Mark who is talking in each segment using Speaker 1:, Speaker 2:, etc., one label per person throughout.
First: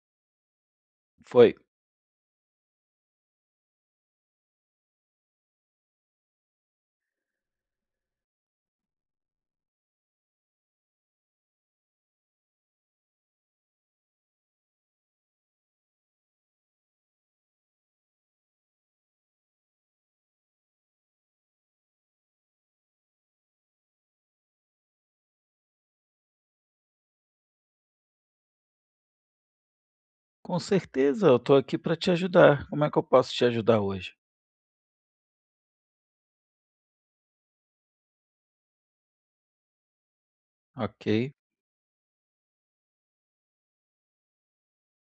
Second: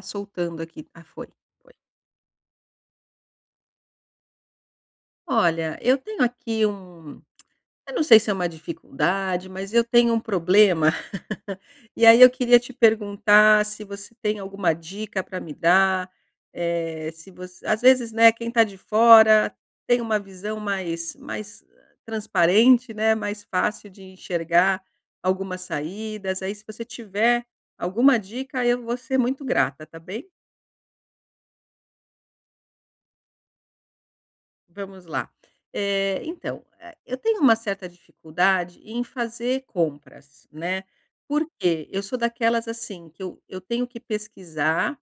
Speaker 1: Tá soltando aqui. Ah, foi.
Speaker 2: Foi.
Speaker 1: Foi. Olha, eu tenho aqui eu não sei se é uma dificuldade, mas eu tenho um problema. E aí eu queria te perguntar se você tem alguma dica para me dar, se você às vezes, né, quem está de fora tem uma visão mais transparente, né, mais fácil de enxergar algumas saídas. Aí se você tiver alguma dica, eu vou ser muito grata, tá bem?
Speaker 2: Com certeza, eu estou aqui para te ajudar. Como é que eu posso te ajudar hoje?
Speaker 1: Vamos lá. Então, eu tenho uma certa dificuldade em fazer compras, né,
Speaker 2: Ok.
Speaker 1: porque eu sou daquelas, assim, que eu tenho que pesquisar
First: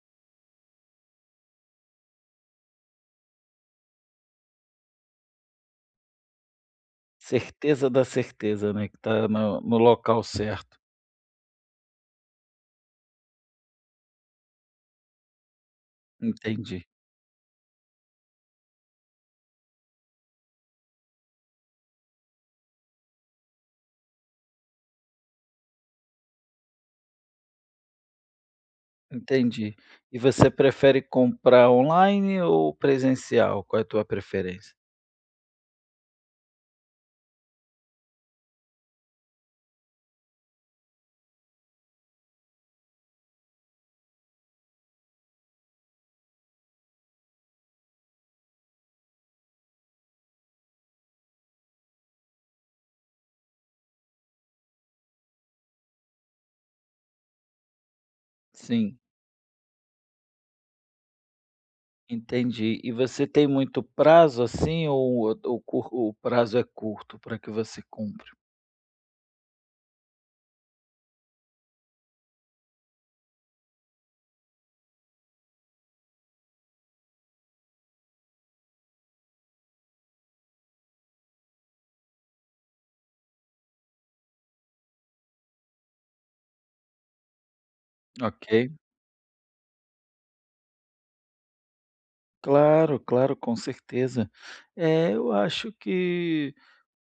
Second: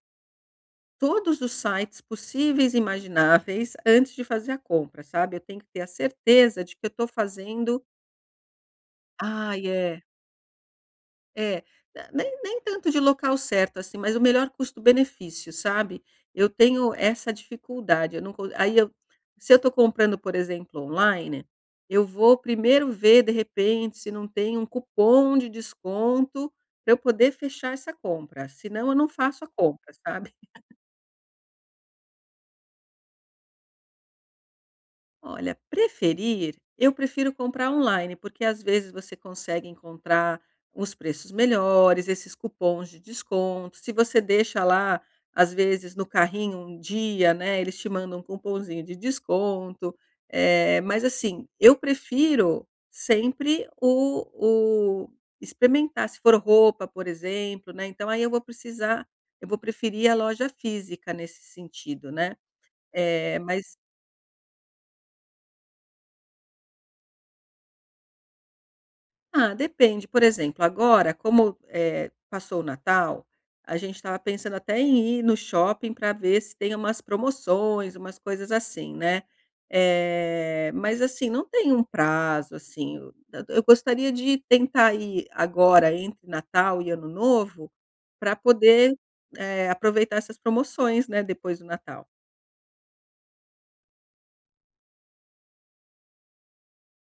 Speaker 1: todos os sites possíveis e imagináveis antes de fazer a compra, sabe. Eu tenho que ter a certeza de que eu tô fazendo.
Speaker 2: Certeza da certeza, né? Que está
Speaker 1: Ah,
Speaker 2: no
Speaker 1: é.
Speaker 2: local certo.
Speaker 1: É, na nem nem tanto de local certo, assim, mas o melhor custo-benefício, sabe. Eu
Speaker 2: Entendi,
Speaker 1: tenho essa dificuldade, eu não co aí eu, se eu estou comprando, por exemplo, online, eu vou primeiro ver, de repente, se não tem um cupom de desconto para eu poder fechar essa compra, senão eu não faço a
Speaker 2: entendi.
Speaker 1: compra,
Speaker 2: E
Speaker 1: sabe.
Speaker 2: você prefere comprar online ou presencial? Qual é a tua preferência?
Speaker 1: Olha, preferir, eu prefiro comprar online, porque às vezes você consegue encontrar os preços melhores, esses cupons de desconto. Se você deixa lá, às vezes, no carrinho um dia, né? Eles te mandam um cupomzinho de desconto. Mas assim, eu prefiro sempre o experimentar. Se for roupa, por exemplo, né? Então aí
Speaker 2: Sim,
Speaker 1: eu vou preferir a loja física nesse sentido, né?
Speaker 2: entendi. E você
Speaker 1: Eh,
Speaker 2: tem
Speaker 1: mas
Speaker 2: muito prazo assim ou o prazo é curto para que você cumpra?
Speaker 1: Ah, depende. Por exemplo, agora, como, passou o Natal, a gente estava pensando até em ir no shopping para ver se tem umas promoções, umas coisas assim, né. Mas assim, não tem um prazo, assim, eu gostaria de tentar ir agora entre Natal e Ano Novo para
Speaker 2: Ok.
Speaker 1: poder, aproveitar essas promoções, né, depois do Natal.
Speaker 2: Claro, claro, com certeza. É, eu acho que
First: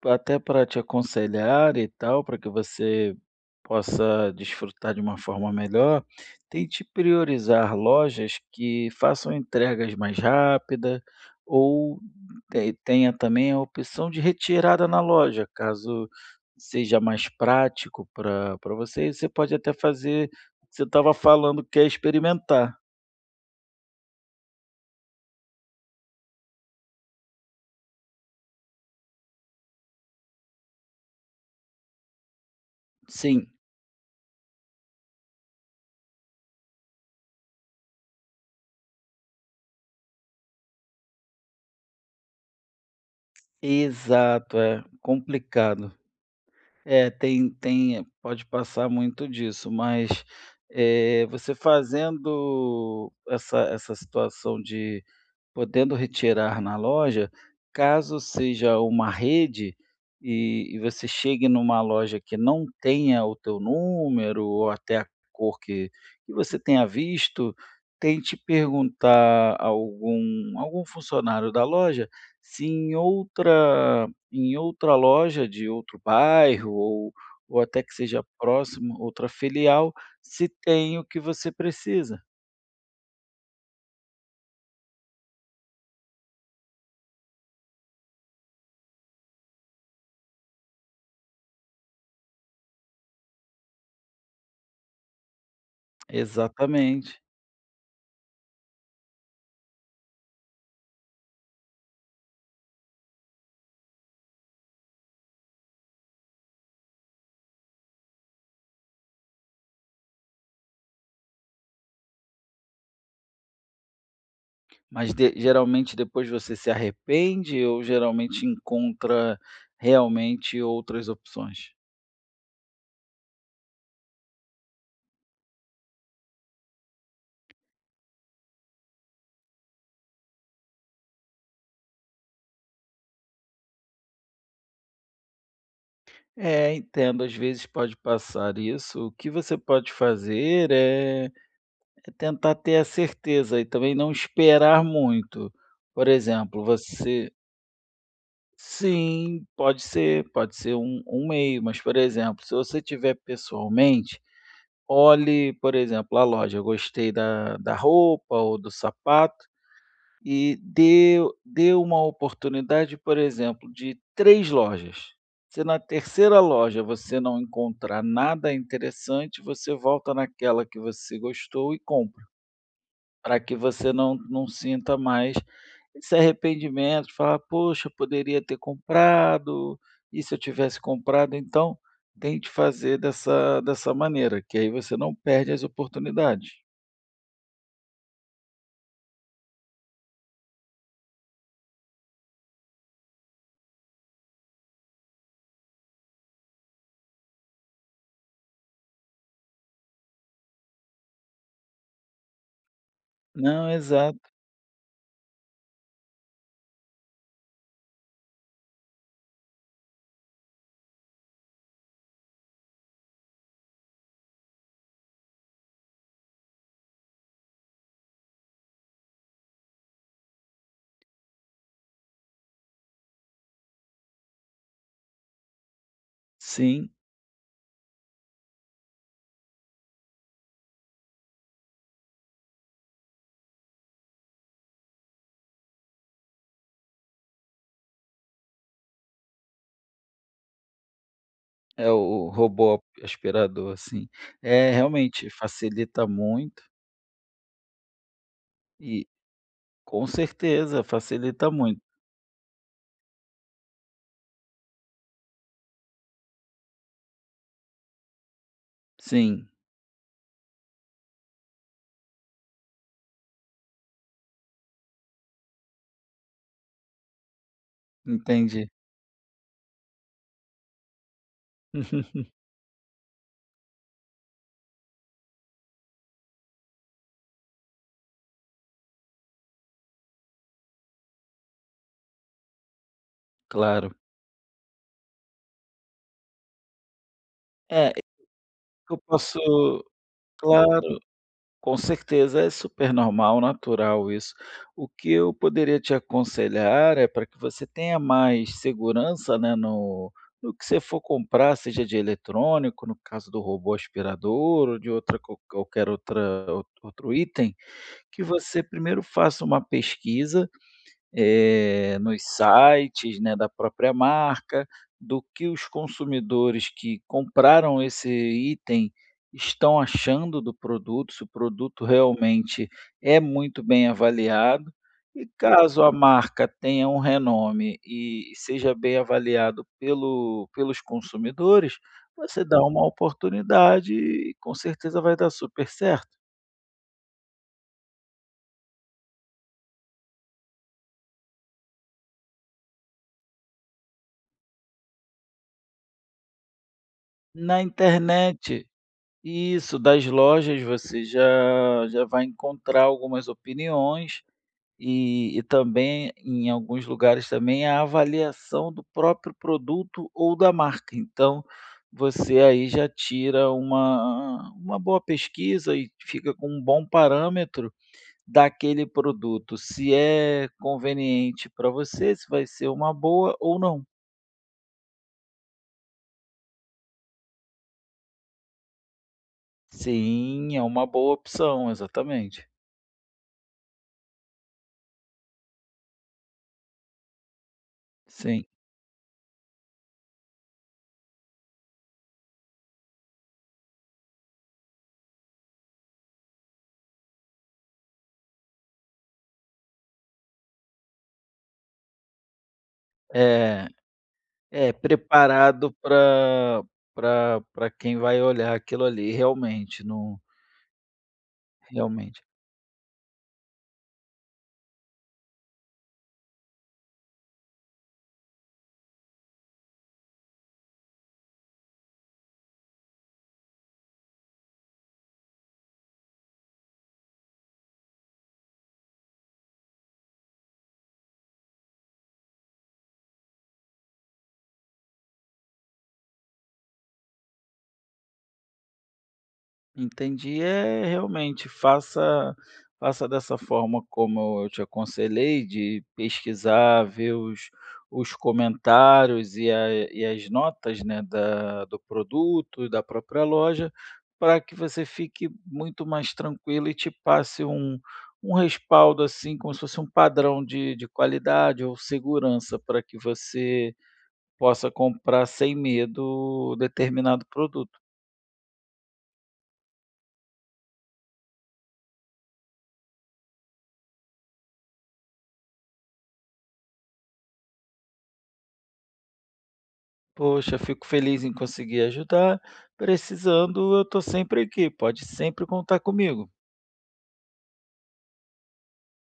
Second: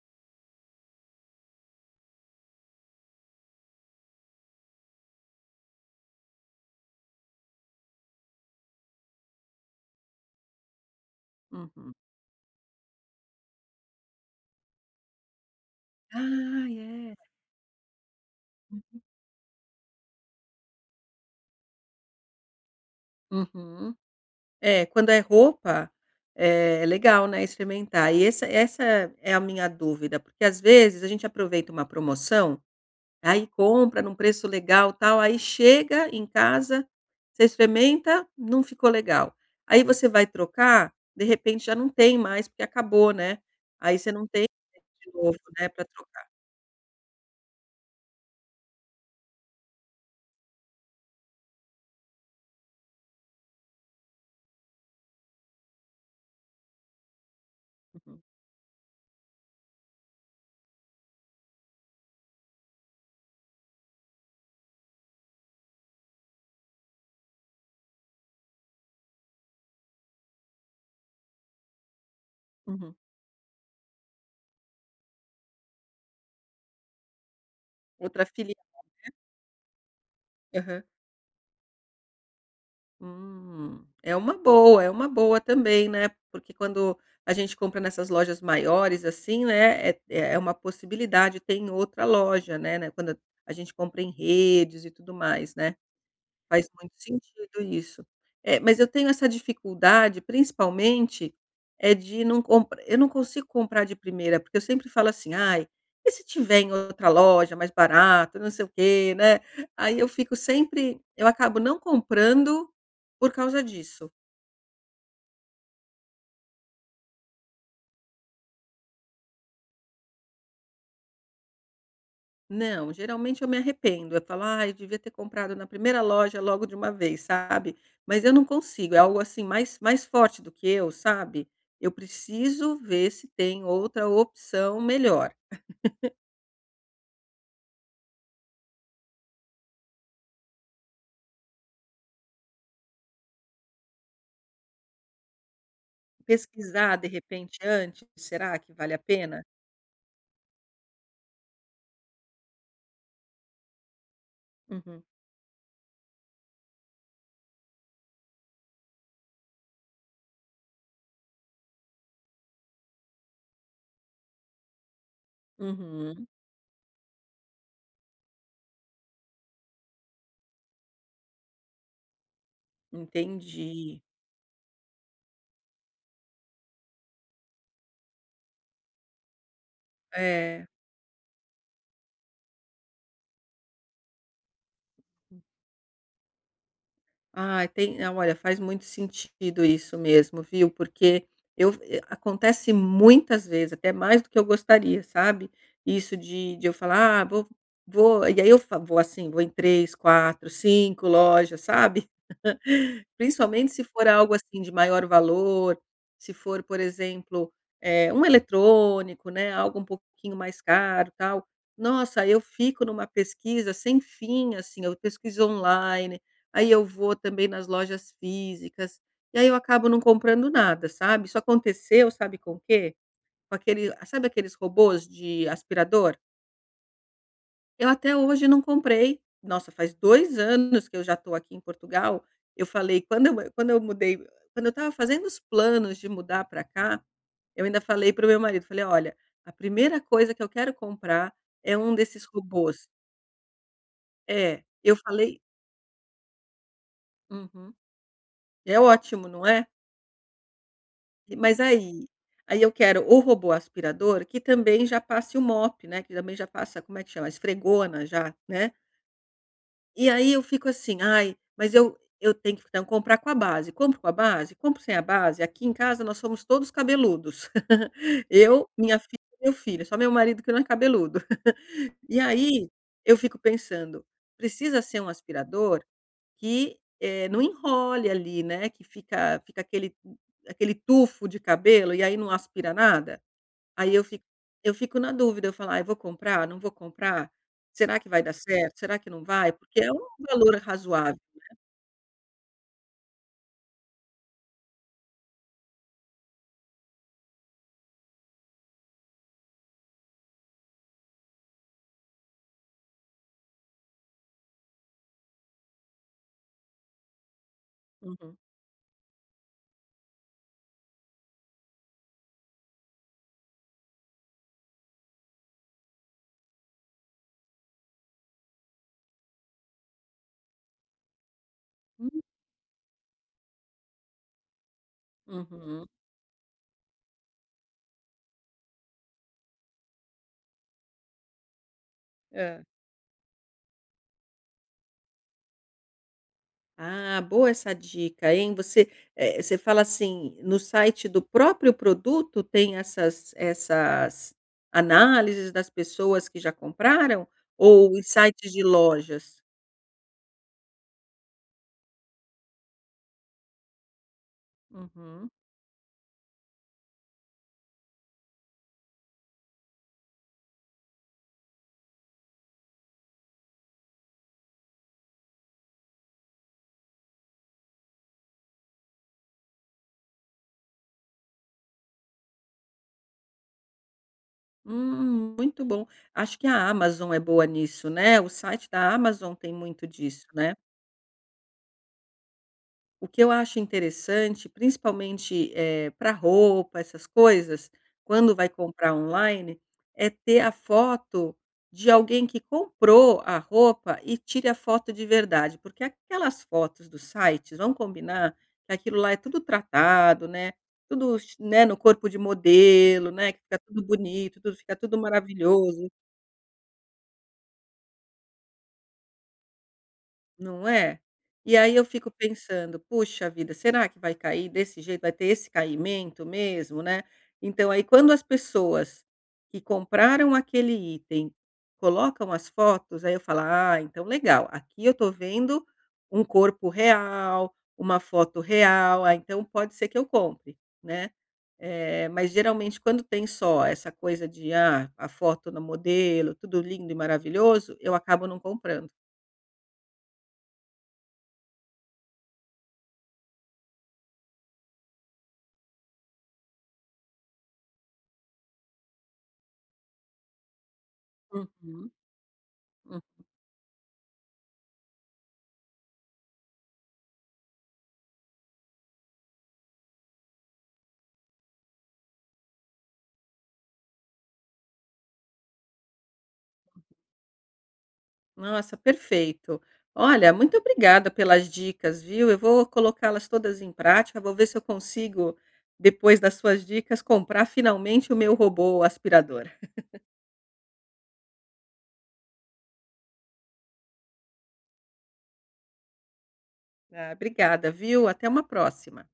Speaker 2: até para te aconselhar e tal, para que você possa desfrutar de uma forma melhor, tente priorizar lojas que façam entregas mais rápidas
Speaker 1: Uhum.
Speaker 2: ou tenha também a opção de retirada na loja, caso
Speaker 1: Ai,
Speaker 2: seja
Speaker 1: é.
Speaker 2: mais prático para você. E você pode até fazer o que você estava falando, que é experimentar.
Speaker 1: Uhum. É, quando é roupa, é legal, né, experimentar. E essa é a minha dúvida, porque às vezes a gente aproveita uma promoção, aí
Speaker 2: Sim,
Speaker 1: compra num preço legal, tal, aí chega em casa, você experimenta, não ficou legal. Aí você vai trocar, de repente já não tem mais, porque acabou, né. Aí você não tem
Speaker 2: exato, é
Speaker 1: de novo, né, para
Speaker 2: complicado.
Speaker 1: trocar.
Speaker 2: É, tem pode passar muito disso, mas, você fazendo essa situação de podendo retirar na loja, caso
Speaker 1: Uhum,
Speaker 2: seja uma rede e e você chegue numa loja que não tenha o teu número ou até a cor que você tenha visto, tente perguntar a algum funcionário da loja se
Speaker 1: uhum.
Speaker 2: em outra em outra loja de outro bairro ou até que seja
Speaker 1: Outra filha.
Speaker 2: próximo, outra filial, se tem o que você precisa.
Speaker 1: É uma boa também, né, porque quando a gente compra nessas lojas maiores, assim, né, é uma possibilidade, tem outra loja, né, quando a gente compra em redes e tudo mais, né. Faz muito
Speaker 2: Exatamente.
Speaker 1: sentido isso. É, mas eu tenho essa dificuldade, principalmente, é de não compra eu não consigo comprar de primeira, porque eu sempre falo assim: "Ai, e se tiver em outra loja mais barato, não sei o quê", né. Aí eu fico sempre eu acabo não comprando por causa disso.
Speaker 2: Mas de geralmente depois você se arrepende ou geralmente encontra realmente outras opções?
Speaker 1: Não, geralmente eu me arrependo. Eu falo: "Ai, devia ter comprado na primeira loja logo de uma vez", sabe. Mas eu não consigo, é algo assim mais forte do que eu, sabe. Eu preciso ver se tem outra opção melhor.
Speaker 2: É, entendo, às vezes pode passar isso. O que você pode fazer é é tentar ter a certeza e também não esperar muito. Por exemplo,
Speaker 1: Pesquisar, de
Speaker 2: você
Speaker 1: repente, antes, será que vale a pena?
Speaker 2: sim, pode ser um meio, mas, por exemplo, se você tiver pessoalmente,
Speaker 1: Uhum,
Speaker 2: olhe, por exemplo, a loja, eu gostei da roupa ou do sapato e deu uma oportunidade, por exemplo, de 3 lojas. Se na
Speaker 1: uhum,
Speaker 2: terceira loja você não encontrar nada interessante, você volta naquela que você gostou e compra, para que você
Speaker 1: entendi.
Speaker 2: não sinta mais esse arrependimento, falar: "Poxa, poderia ter comprado, e se eu
Speaker 1: É.
Speaker 2: tivesse comprado?". Então, tente fazer dessa maneira, que aí você não perde as oportunidades.
Speaker 1: Ah, tem não, olha, faz muito sentido isso mesmo, viu, porque acontece muitas vezes, até mais do que eu gostaria, sabe, isso de eu falar: "Ah, vou" e aí eu fa vou assim, vou em 3, 4, 5 lojas, sabe.
Speaker 2: Não,
Speaker 1: Principalmente se for
Speaker 2: exato.
Speaker 1: algo, assim, de maior valor, se for, por exemplo, um eletrônico, né, algo um pouquinho mais caro, tal. Nossa, eu fico numa pesquisa sem fim, assim, eu pesquiso online, aí eu vou também nas lojas físicas, e aí eu acabo não comprando nada, sabe. Isso aconteceu, sabe com o quê? Com aquele sabe, aqueles robôs de aspirador?
Speaker 2: Sim.
Speaker 1: Eu até hoje não comprei. Nossa, faz 2 anos que eu já estou aqui em Portugal. Eu falei quando eu estava fazendo os planos de mudar para cá, eu ainda falei para o meu marido, falei: "Olha, a primeira coisa que eu quero comprar é
Speaker 2: É
Speaker 1: um desses
Speaker 2: o robô
Speaker 1: robôs".
Speaker 2: aspirador, assim.
Speaker 1: É,
Speaker 2: É,
Speaker 1: eu
Speaker 2: realmente,
Speaker 1: falei.
Speaker 2: facilita muito
Speaker 1: Uhum. É
Speaker 2: e
Speaker 1: ótimo, não é?
Speaker 2: com certeza, facilita
Speaker 1: Mas
Speaker 2: muito.
Speaker 1: aí eu quero o robô aspirador que também já passe o mop, né, que também já passa, como é que chama? Esfregona já, né.
Speaker 2: Sim,
Speaker 1: E aí eu fico assim: "Ai, mas eu tenho que então comprar com a base. Compro com a base? Compro sem a base?". Aqui em casa nós somos todos cabeludos. Eu,
Speaker 2: entendi.
Speaker 1: minha filha e meu filho, só meu marido que não é cabeludo. E aí eu fico pensando: precisa ser um aspirador que, não enrole ali, né, que fica aquele tufo de cabelo e aí não aspira nada?
Speaker 2: Claro.
Speaker 1: Aí eu fico na dúvida, eu falo: "Ai, vou comprar? Não vou comprar?
Speaker 2: É,
Speaker 1: Será que vai dar certo? Será
Speaker 2: eu
Speaker 1: que não
Speaker 2: posso
Speaker 1: vai?". Porque é um valor
Speaker 2: claro,
Speaker 1: razoável.
Speaker 2: com certeza, é super normal, natural isso. O que eu poderia te aconselhar é para que você tenha mais segurança, né, no no que você for comprar, seja de eletrônico, no caso do robô aspirador ou de outra qualquer outra outro item, que
Speaker 1: Uhum.
Speaker 2: você primeiro faça uma pesquisa, nos sites, né, da própria marca, do que os consumidores que compraram esse item estão achando do produto, se o produto realmente é muito bem avaliado. E caso
Speaker 1: Uhum.
Speaker 2: a marca tenha um renome e seja bem avaliado pelos consumidores, você dá
Speaker 1: Hã.
Speaker 2: uma oportunidade e com certeza vai dar super certo.
Speaker 1: Ah, boa essa dica, hein. Você fala assim, no site do próprio produto tem essas análises das pessoas que já compraram,
Speaker 2: Na
Speaker 1: ou em sites de
Speaker 2: internet?
Speaker 1: lojas?
Speaker 2: Isso, das lojas você já vai encontrar algumas opiniões
Speaker 1: Uhum.
Speaker 2: e também, em alguns lugares também, a avaliação do próprio produto ou da marca. Então, você aí já tira uma boa pesquisa e fica com um bom parâmetro daquele produto, se é conveniente para você, se vai ser uma boa ou não.
Speaker 1: Muito bom. Acho que a Amazon é boa nisso, né. O site da Amazon tem muito disso, né.
Speaker 2: Sim, é uma boa opção, exatamente.
Speaker 1: O que eu acho interessante, principalmente, para roupa, essas coisas, quando
Speaker 2: Sim.
Speaker 1: vai comprar online, é ter a foto de alguém que comprou a roupa e tire a foto de verdade, porque aquelas fotos dos sites, vamos combinar que aquilo lá é tudo tratado, né, tudo, né, no corpo de modelo, né, que fica
Speaker 2: É.
Speaker 1: tudo bonito, tudo
Speaker 2: É,
Speaker 1: fica tudo
Speaker 2: preparado
Speaker 1: maravilhoso.
Speaker 2: para quem vai olhar aquilo ali, realmente, não,
Speaker 1: Não é? E aí eu fico
Speaker 2: realmente.
Speaker 1: pensando: "Puxa vida, será que vai cair desse jeito? Vai ter esse caimento mesmo, né?". Então aí quando as pessoas que compraram aquele item colocam as fotos, aí eu falo: "Ah, então legal, aqui eu tô vendo um corpo real, uma foto real, ah, então pode ser que eu compre", né. Mas geralmente quando tem só essa coisa de, ah, a foto no modelo, tudo lindo e maravilhoso, eu acabo não comprando.
Speaker 2: Entendi. É, realmente, faça dessa forma como eu te aconselhei, de pesquisar, ver os comentários e a e as notas, né, da do
Speaker 1: Uhum.
Speaker 2: produto, da própria loja, para que você fique muito mais tranquilo e te passe um um respaldo, assim, como se fosse um padrão de qualidade ou segurança, para que você possa comprar sem medo determinado produto.
Speaker 1: Nossa, perfeito. Olha, muito obrigada pelas dicas, viu? Eu vou colocá-las todas em prática, vou ver se eu consigo, depois das suas dicas, comprar finalmente o meu robô aspirador.
Speaker 2: Poxa, fico feliz em conseguir ajudar. Precisando, eu estou sempre aqui. Pode sempre contar comigo.
Speaker 1: Ah, obrigada, viu? Até uma próxima.